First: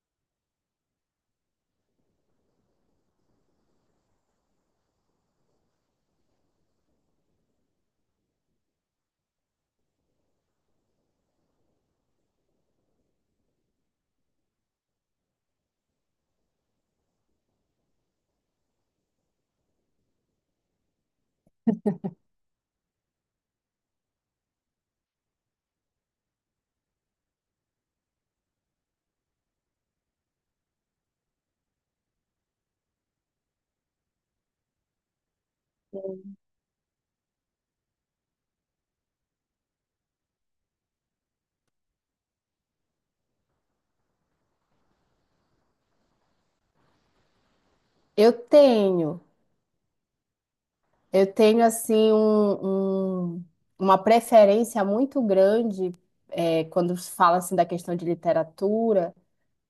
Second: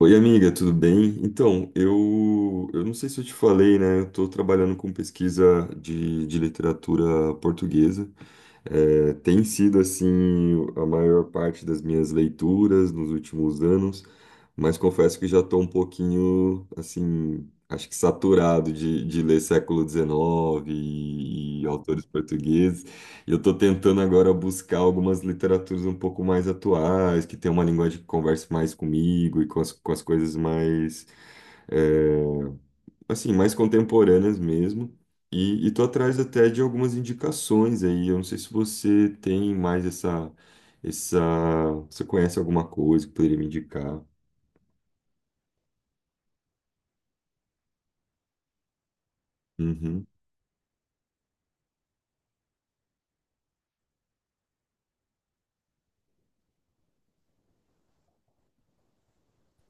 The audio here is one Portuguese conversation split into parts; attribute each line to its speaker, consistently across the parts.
Speaker 1: Oi, amiga, tudo bem? Então, eu não sei se eu te falei, né? Eu estou trabalhando com pesquisa de literatura portuguesa. É, tem sido, assim, a maior parte das minhas leituras nos últimos anos, mas confesso que já estou um pouquinho, assim, acho que saturado de ler século XIX e autores portugueses. Eu estou tentando agora buscar algumas literaturas um pouco mais atuais, que tem uma linguagem que converse mais comigo e com as coisas mais, é, assim, mais contemporâneas mesmo. E estou atrás até de algumas indicações aí. Eu não sei se você tem mais essa, você conhece alguma coisa que poderia me indicar?
Speaker 2: Eu tenho,
Speaker 1: Uhum,
Speaker 2: eu tenho assim uma preferência muito grande quando se fala assim da questão de literatura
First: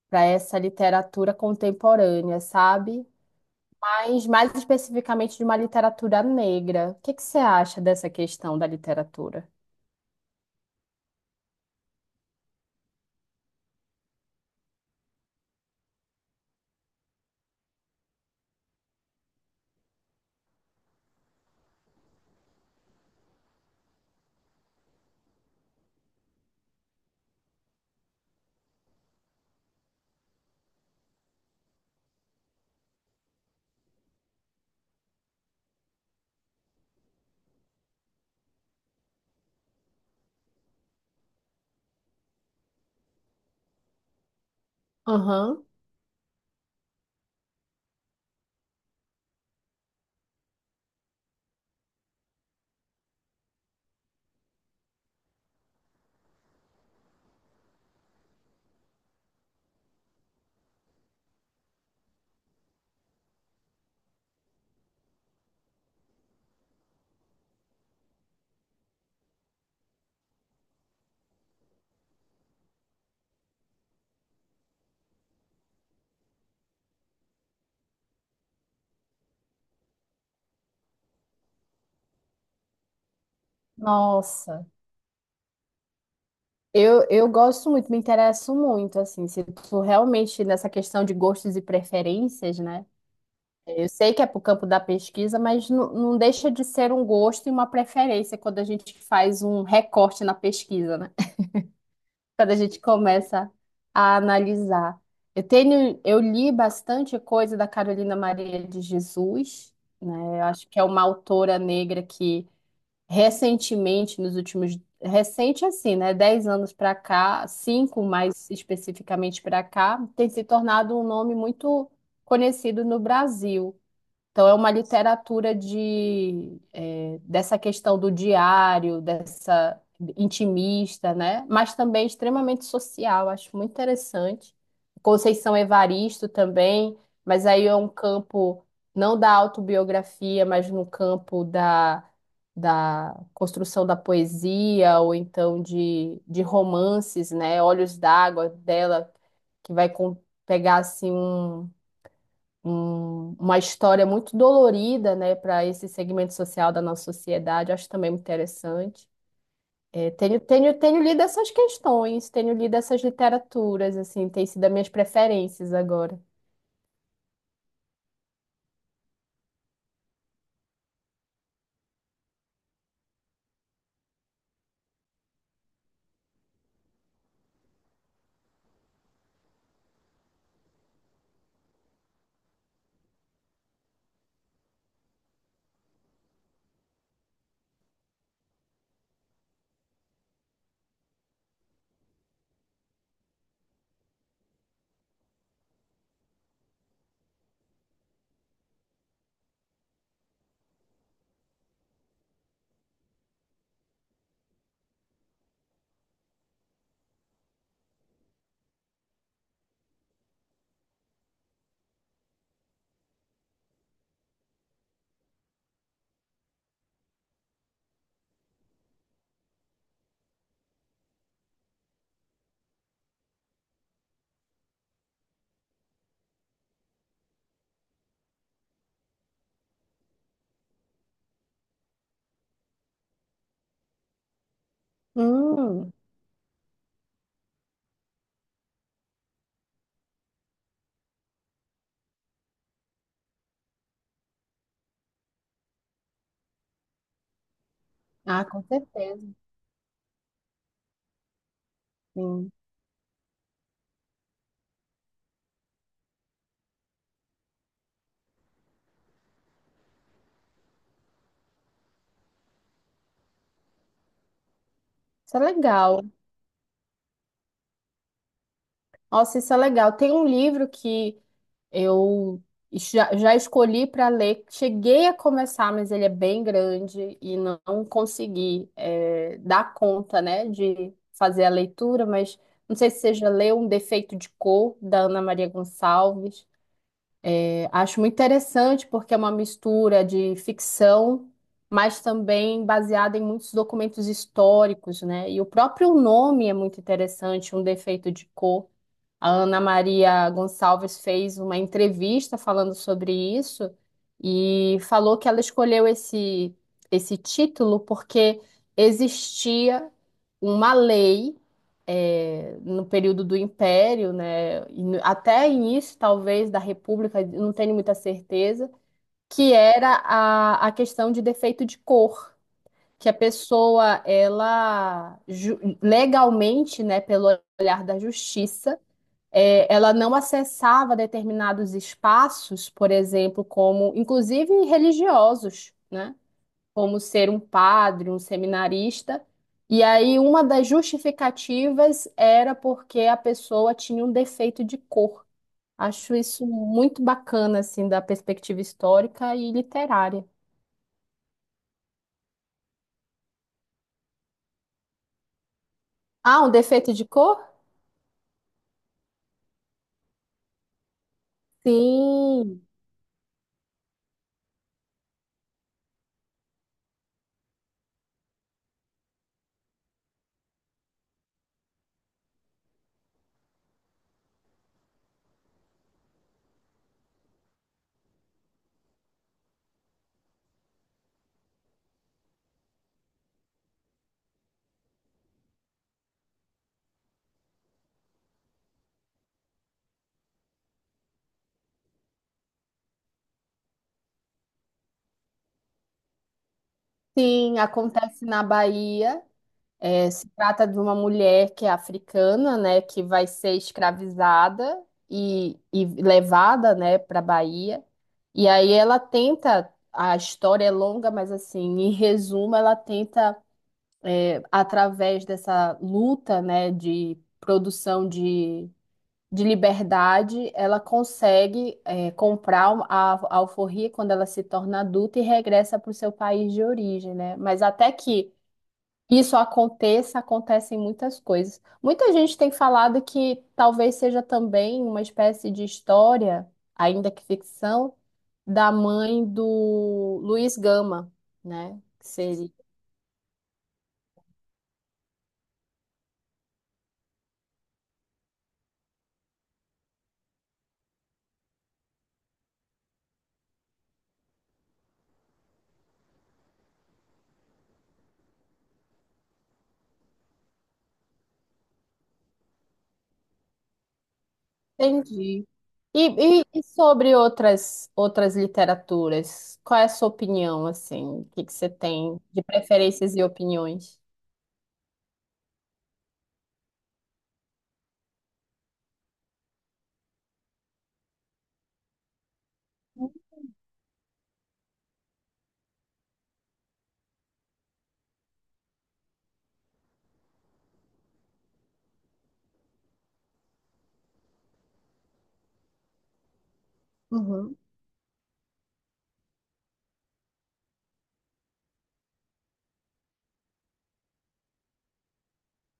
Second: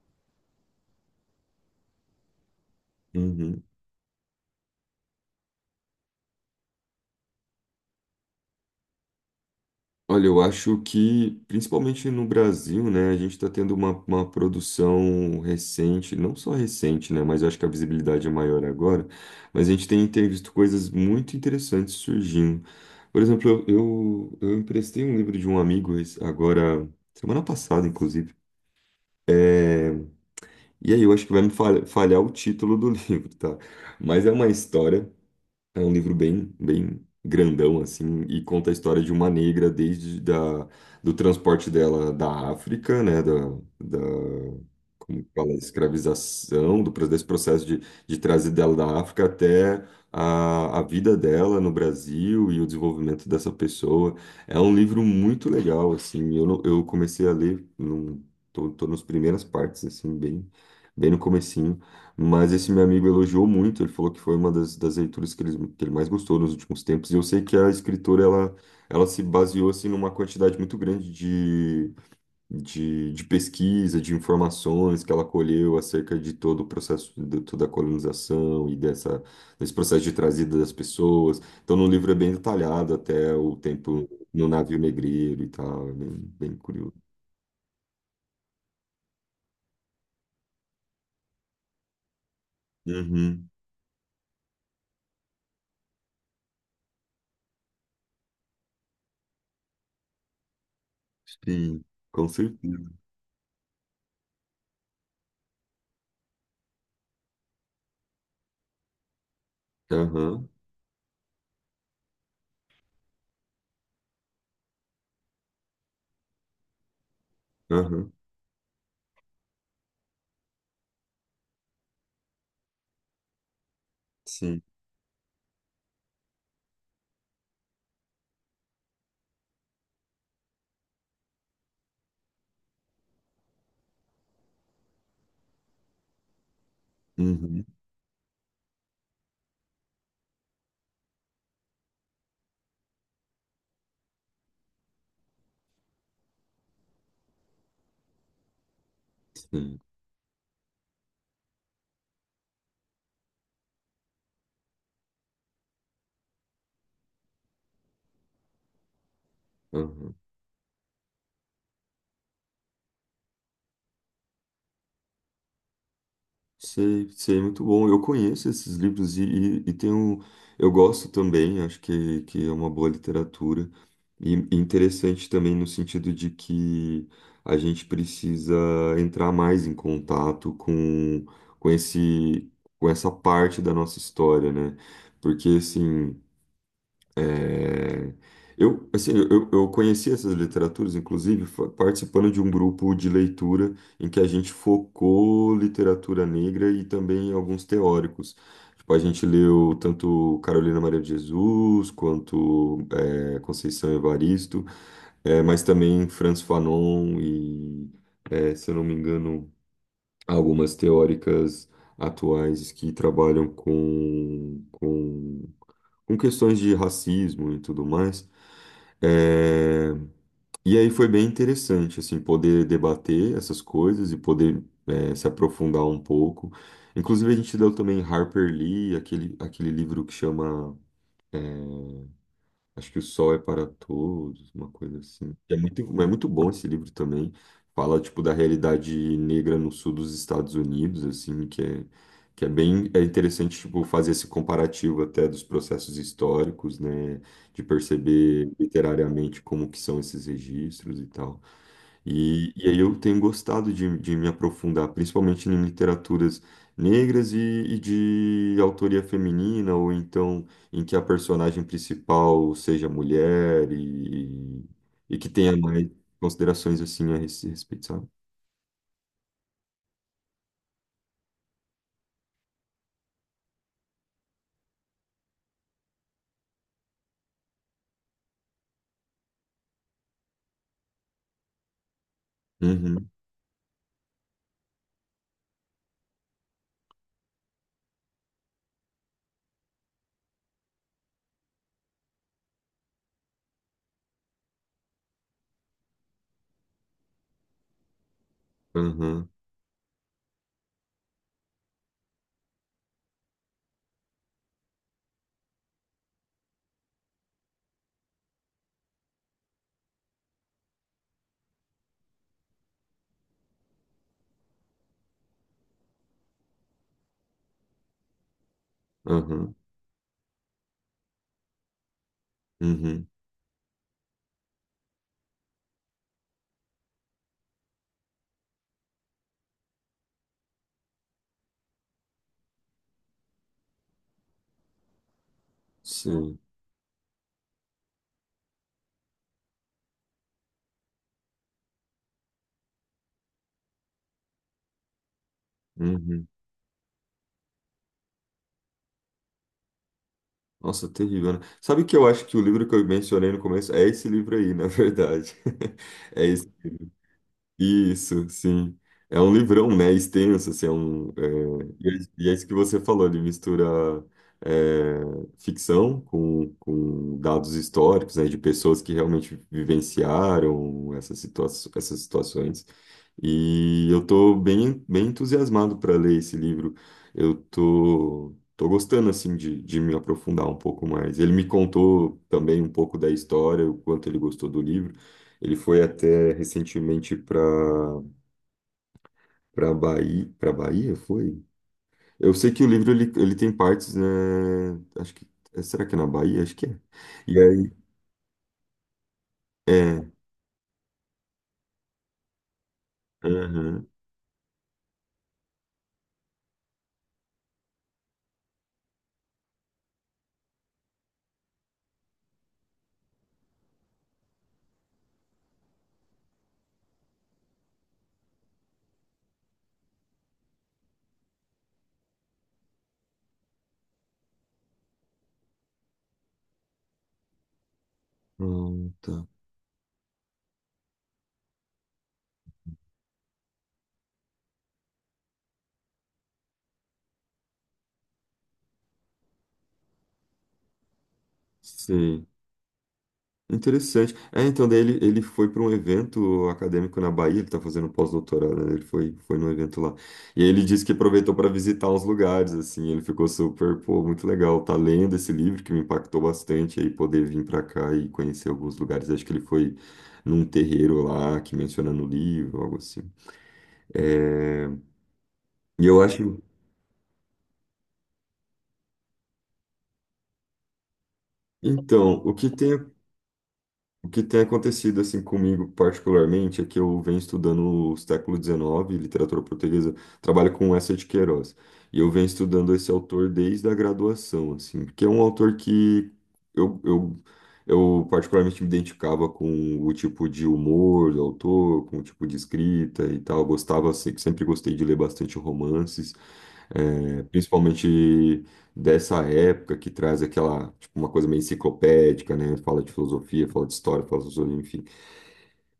Speaker 2: para essa literatura contemporânea, sabe?
Speaker 1: uhum.
Speaker 2: Mas mais especificamente de uma literatura negra. O que que você acha dessa questão da literatura?
Speaker 1: Olha, eu acho que, principalmente no Brasil, né, a gente está tendo uma produção recente, não só recente, né, mas eu acho que a visibilidade é maior agora, mas a gente tem visto coisas muito interessantes surgindo. Por exemplo, eu emprestei um livro de um amigo agora, semana passada, inclusive, é, e aí eu acho que vai me falhar o título do livro, tá? Mas é uma história, é um livro bem, bem grandão, assim, e conta a história de uma negra do transporte dela da África, né, da, como que fala,
Speaker 2: Aham.
Speaker 1: escravização, desse processo de trazer dela da África até a vida dela no Brasil e o desenvolvimento dessa pessoa. É um livro muito legal, assim, eu, não- eu comecei a ler, num, tô nas primeiras partes, assim, bem, bem no começo, mas esse meu amigo elogiou muito, ele falou que foi uma das leituras que ele mais gostou nos últimos tempos. E eu sei que a escritora, ela se baseou, assim, numa quantidade muito grande de pesquisa, de informações que ela colheu acerca de todo o processo, de toda a colonização e desse processo de trazida das pessoas. Então, no livro é bem detalhado até o tempo no
Speaker 2: Nossa,
Speaker 1: navio negreiro e tal, é bem, bem curioso.
Speaker 2: eu gosto muito, me interesso muito, assim, se tu realmente nessa questão de gostos e preferências, né?
Speaker 1: Uhum,
Speaker 2: Eu sei que é para o campo da pesquisa, mas não deixa de ser um gosto e uma preferência quando a gente faz um recorte na pesquisa, né?
Speaker 1: sim, com
Speaker 2: Quando a gente
Speaker 1: certeza.
Speaker 2: começa a analisar. Eu tenho, eu li bastante coisa da Carolina Maria de Jesus, né? Eu
Speaker 1: Aham,
Speaker 2: acho que é uma autora negra que recentemente, nos últimos, recente assim, né? 10 anos para cá, 5
Speaker 1: aham,
Speaker 2: mais especificamente para cá, tem se tornado um nome muito conhecido no Brasil. Então, é
Speaker 1: sim.
Speaker 2: uma literatura dessa questão do diário, dessa intimista, né? Mas também extremamente social, acho muito interessante. Conceição Evaristo também, mas
Speaker 1: Uhum.
Speaker 2: aí é um campo não da autobiografia, mas no campo da construção da poesia, ou então de romances, né? Olhos d'Água dela, que
Speaker 1: Sim,
Speaker 2: pegar assim uma história muito dolorida, né, para esse segmento social da nossa sociedade. Acho também muito interessante. É,
Speaker 1: aham.
Speaker 2: tenho lido essas questões, tenho lido essas literaturas, assim, tem sido as minhas preferências agora.
Speaker 1: Sei, sei, muito bom. Eu conheço esses livros e tenho, eu gosto também, acho que é uma boa literatura. E interessante também no sentido de que a gente precisa entrar mais em contato com esse, com essa parte da nossa história, né? Porque, assim, É, eu, assim, eu conheci essas literaturas, inclusive, participando de um grupo de leitura em que a gente focou literatura negra e também alguns teóricos. Tipo, a gente leu tanto Carolina Maria de Jesus quanto Conceição Evaristo, mas também Franz Fanon e, é, se eu não me engano, algumas teóricas atuais que trabalham com com questões de racismo e tudo mais. É, E aí foi bem interessante, assim, poder debater essas coisas e poder, é, se aprofundar um pouco. Inclusive, a gente leu também Harper Lee, aquele livro que chama, acho que, O Sol é para Todos, uma coisa assim.
Speaker 2: Hum,
Speaker 1: É muito bom esse livro também. Fala, tipo, da realidade negra no sul dos Estados Unidos, assim, que é bem, é interessante, tipo, fazer esse comparativo até dos processos históricos, né, de
Speaker 2: ah,
Speaker 1: perceber
Speaker 2: com certeza,
Speaker 1: literariamente como que são esses registros e tal.
Speaker 2: sim.
Speaker 1: E aí eu tenho gostado de me aprofundar, principalmente em literaturas negras e de autoria feminina, ou então em que a personagem principal seja mulher e que
Speaker 2: Isso é
Speaker 1: tenha mais
Speaker 2: legal.
Speaker 1: considerações assim a esse respeito, sabe?
Speaker 2: Nossa, isso é legal. Tem um livro que eu já escolhi para ler, cheguei a começar, mas ele é bem grande e não consegui dar conta, né, de fazer a leitura, mas não sei se
Speaker 1: Uhum,
Speaker 2: você já leu Um Defeito de Cor, da Ana Maria Gonçalves. Acho muito interessante porque é uma mistura de ficção, mas também baseada em muitos documentos históricos, né? E o próprio nome é muito interessante, Um Defeito de Cor.
Speaker 1: uhum,
Speaker 2: A Ana Maria Gonçalves fez uma entrevista falando sobre isso e falou que ela escolheu esse título porque existia uma lei no período do Império, né, e até início talvez da República, não tenho muita certeza, que
Speaker 1: uhum,
Speaker 2: era a questão de defeito de cor,
Speaker 1: uhum,
Speaker 2: que a pessoa ela legalmente, né, pelo olhar da justiça ela não acessava determinados espaços, por exemplo, como inclusive religiosos, né?
Speaker 1: sim,
Speaker 2: Como ser um padre, um seminarista. E aí uma das justificativas era porque a pessoa tinha um defeito de cor. Acho
Speaker 1: uhum.
Speaker 2: isso muito bacana, assim, da perspectiva histórica e literária.
Speaker 1: Nossa, terrível, né? Sabe o que eu acho? Que o livro que eu mencionei no começo é esse livro aí, na verdade. É
Speaker 2: Ah,
Speaker 1: esse.
Speaker 2: um defeito de cor?
Speaker 1: Isso, sim. É um livrão, né? Extenso, assim, é um, é, e é é isso que
Speaker 2: Sim,
Speaker 1: você falou, ele mistura, é, ficção com dados históricos, né? De pessoas que realmente vivenciaram essas situa essas situações. E eu tô bem, bem entusiasmado para ler esse livro. Eu tô gostando, assim, de me aprofundar um pouco mais. Ele me contou também um pouco da história, o quanto ele gostou do livro. Ele foi até recentemente para Bahia foi? Eu sei que o livro ele tem partes, né? Acho que será que é na Bahia? Acho que é. E
Speaker 2: sim,
Speaker 1: aí
Speaker 2: acontece na Bahia.
Speaker 1: é,
Speaker 2: É, se trata de uma mulher que é africana, né, que vai ser
Speaker 1: aham.
Speaker 2: escravizada e levada, né, para Bahia. E aí ela tenta, a história é longa, mas assim, em resumo, ela tenta, através dessa luta, né, de liberdade, ela consegue, comprar a alforria quando ela se torna adulta e regressa para o seu país de origem, né? Mas até que
Speaker 1: Ah, tá.
Speaker 2: isso aconteça, acontecem muitas coisas. Muita gente tem falado que talvez seja também uma espécie de história, ainda que ficção, da mãe do Luiz Gama, né? Que
Speaker 1: Sim.
Speaker 2: seria.
Speaker 1: Interessante. É, então, daí ele foi para um evento acadêmico na Bahia, ele está fazendo um pós-doutorado, né? Ele foi, foi num evento lá. E aí ele disse que aproveitou para visitar uns lugares, assim, ele ficou super, pô, muito legal. Tá lendo esse livro que me impactou bastante, aí poder vir para cá e conhecer alguns lugares. Acho que ele foi num terreiro lá que menciona no livro, algo assim. É,
Speaker 2: Entendi.
Speaker 1: e
Speaker 2: E,
Speaker 1: eu acho.
Speaker 2: e sobre outras literaturas, qual é a sua opinião, assim? O que que você
Speaker 1: Então,
Speaker 2: tem de preferências e opiniões?
Speaker 1: o que tem acontecido assim comigo particularmente é que eu venho estudando o século XIX, literatura portuguesa, trabalho com essa de Queiroz. E eu venho estudando esse autor desde a graduação, assim, porque é um autor que eu, eu, eu particularmente me identificava com o tipo de humor do autor, com o tipo de escrita e tal. Gostava, sempre gostei de ler bastante romances. É,
Speaker 2: Uhum.
Speaker 1: principalmente dessa época que traz aquela, tipo, uma coisa meio enciclopédica, né? Fala de filosofia, fala de história, fala de filosofia, enfim.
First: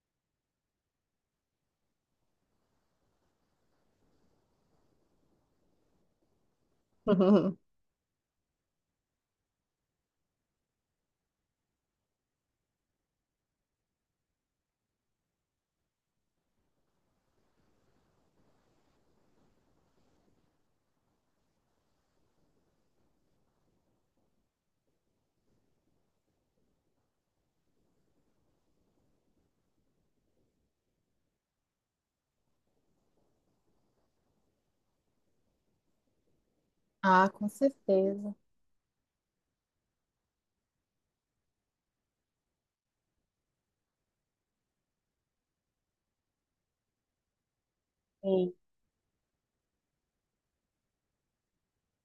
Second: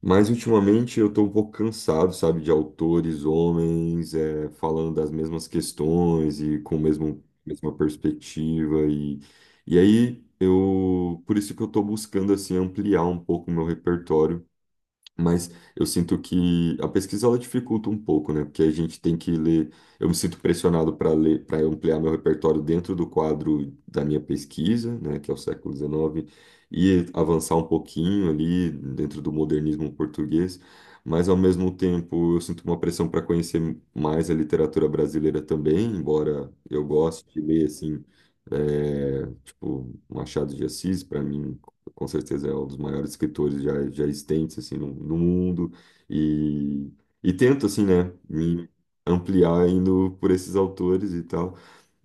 Speaker 1: Mas ultimamente eu tô um pouco cansado, sabe, de autores, homens, é, falando das mesmas questões e com o mesma perspectiva e aí eu, por isso que eu tô buscando, assim, ampliar um pouco o meu repertório, mas eu sinto que a pesquisa ela dificulta um pouco, né? Porque a gente tem que ler. Eu me sinto pressionado para ler, para ampliar meu repertório dentro do quadro da minha pesquisa, né? Que é o século XIX, e avançar um pouquinho ali dentro do modernismo português. Mas ao mesmo tempo eu sinto uma pressão para conhecer mais a literatura brasileira também, embora eu goste
Speaker 2: Ah,
Speaker 1: de
Speaker 2: com
Speaker 1: ler assim,
Speaker 2: certeza.
Speaker 1: é, tipo Machado de Assis, para mim com certeza é um dos maiores escritores já existentes assim no mundo e, e tento assim, né,
Speaker 2: Sim.
Speaker 1: me ampliar indo por esses autores e tal,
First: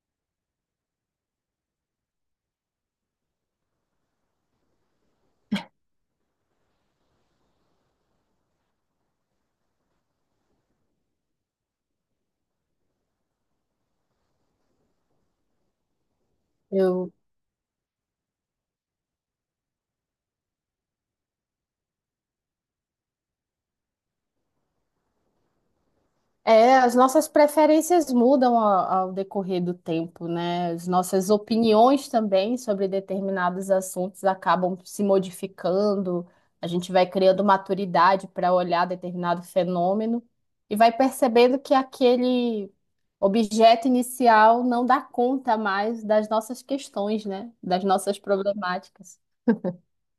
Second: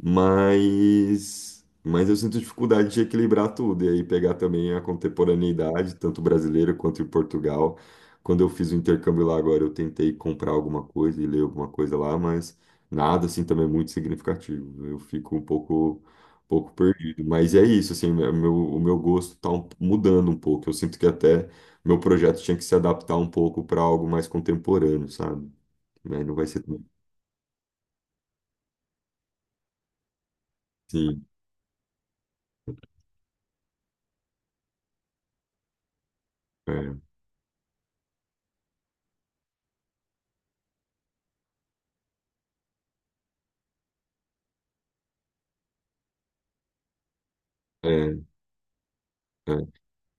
Speaker 1: mas eu sinto dificuldade de equilibrar tudo e aí pegar também a contemporaneidade tanto brasileira quanto em Portugal. Quando eu fiz o intercâmbio lá agora eu tentei comprar alguma coisa e ler alguma coisa lá, mas nada assim também é muito significativo, eu fico um pouco
Speaker 2: Eu
Speaker 1: perdido. Mas é isso, assim, o meu gosto tá mudando um pouco. Eu sinto que até meu projeto tinha que se adaptar um pouco para algo mais contemporâneo, sabe? Mas não vai ser
Speaker 2: é,
Speaker 1: tão.
Speaker 2: as nossas preferências mudam ao decorrer do tempo, né? As
Speaker 1: Sim,
Speaker 2: nossas opiniões também sobre determinados assuntos acabam se modificando. A gente
Speaker 1: é,
Speaker 2: vai criando maturidade para olhar determinado fenômeno e vai percebendo que aquele objeto inicial não dá conta mais das nossas questões, né? Das nossas
Speaker 1: é,
Speaker 2: problemáticas.
Speaker 1: é.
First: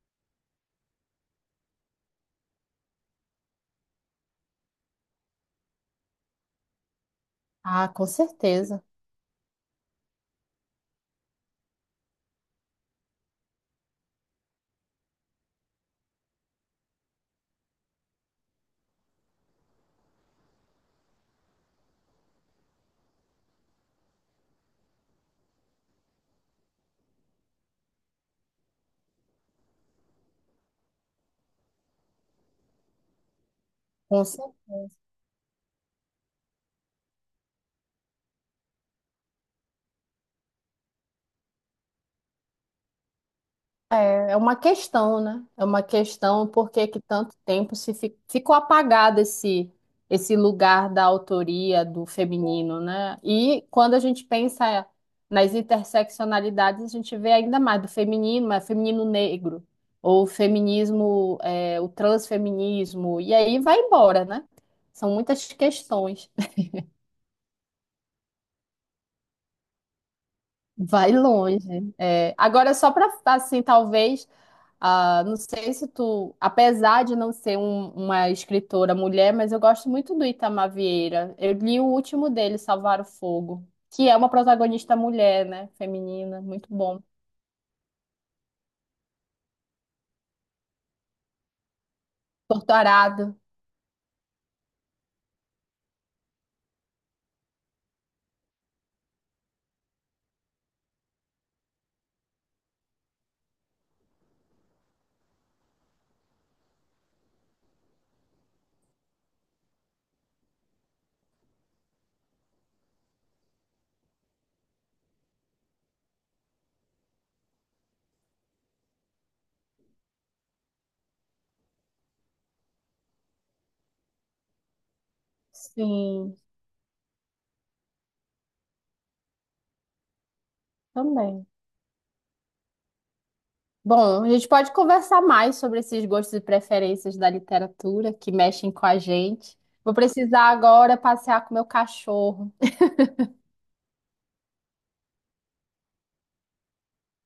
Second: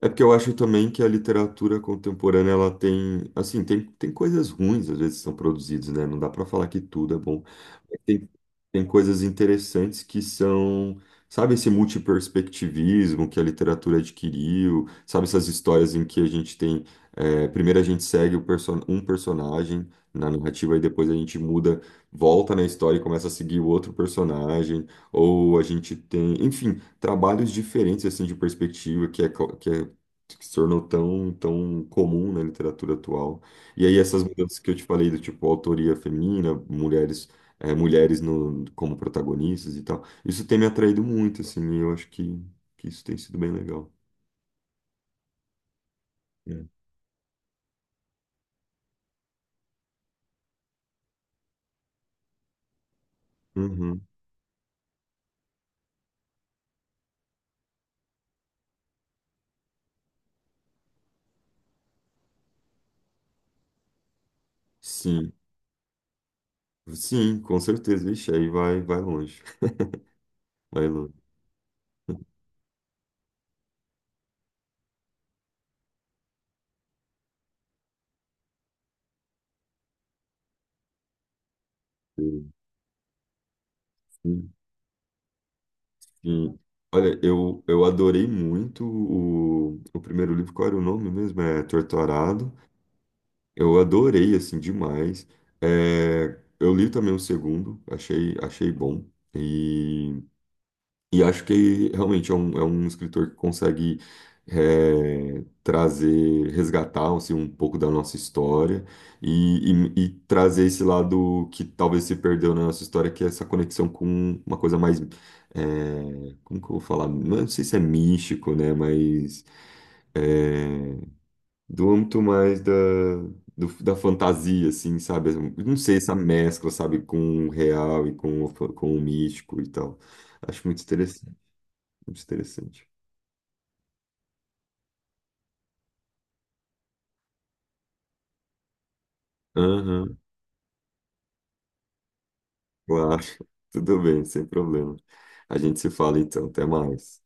Speaker 1: É porque eu acho também que a literatura contemporânea ela tem, assim, tem coisas ruins às vezes que são produzidas, né? Não dá para falar que tudo é bom.
Speaker 2: Ah,
Speaker 1: Mas
Speaker 2: com
Speaker 1: tem,
Speaker 2: certeza.
Speaker 1: tem coisas interessantes que são, sabe, esse multiperspectivismo que a literatura adquiriu, sabe, essas histórias em que a gente tem, é, primeiro a gente segue o perso um personagem na narrativa e depois a gente muda, volta na história e começa a seguir o outro personagem, ou a gente tem, enfim, trabalhos diferentes assim de perspectiva que é que se tornou tão, tão comum na literatura atual. E aí essas
Speaker 2: Com
Speaker 1: mudanças
Speaker 2: certeza.
Speaker 1: que eu te falei, do tipo autoria feminina, mulheres, eh, mulheres no, como protagonistas e tal, isso tem me atraído muito, assim, e eu acho que isso tem sido bem legal.
Speaker 2: É, é uma questão, né? É uma questão
Speaker 1: É.
Speaker 2: por que que tanto tempo se fi- ficou apagado esse lugar da autoria do feminino, né? E quando a
Speaker 1: Uhum.
Speaker 2: gente pensa nas interseccionalidades, a gente vê ainda mais do feminino, mas feminino negro, ou feminismo, é, o transfeminismo, e aí vai embora, né? São
Speaker 1: Sim,
Speaker 2: muitas questões.
Speaker 1: sim, com certeza. Ixi, aí vai, vai longe. Vai
Speaker 2: Vai
Speaker 1: longe.
Speaker 2: longe. É, agora, só para, assim, talvez. Ah, não sei se tu, apesar de não ser uma escritora mulher, mas eu gosto muito do Itamar Vieira. Eu li o último
Speaker 1: Sim,
Speaker 2: dele, Salvar o Fogo, que é uma protagonista mulher, né? Feminina,
Speaker 1: sim.
Speaker 2: muito bom.
Speaker 1: Olha, eu adorei muito o primeiro livro. Qual era o nome mesmo? É Torturado.
Speaker 2: Torturado.
Speaker 1: Eu adorei, assim, demais. É, eu li também o segundo, achei, achei bom. E, e acho que realmente é um escritor que consegue, é, trazer, resgatar assim, um pouco da nossa história e trazer esse lado que talvez se perdeu na nossa história, que é essa conexão com uma coisa mais, é, como que eu vou falar? Não sei se é místico, né? Mas. É, do âmbito mais da fantasia, assim, sabe? Eu não sei, essa
Speaker 2: Sim,
Speaker 1: mescla, sabe, com o real e com o, com o místico e tal. Acho muito interessante,
Speaker 2: também.
Speaker 1: muito interessante.
Speaker 2: Bom, a gente pode conversar mais sobre esses gostos e preferências da literatura que mexem com a gente. Vou
Speaker 1: Aham,
Speaker 2: precisar agora passear com meu cachorro.
Speaker 1: claro. Tudo bem, sem problema. A gente se fala então, até mais.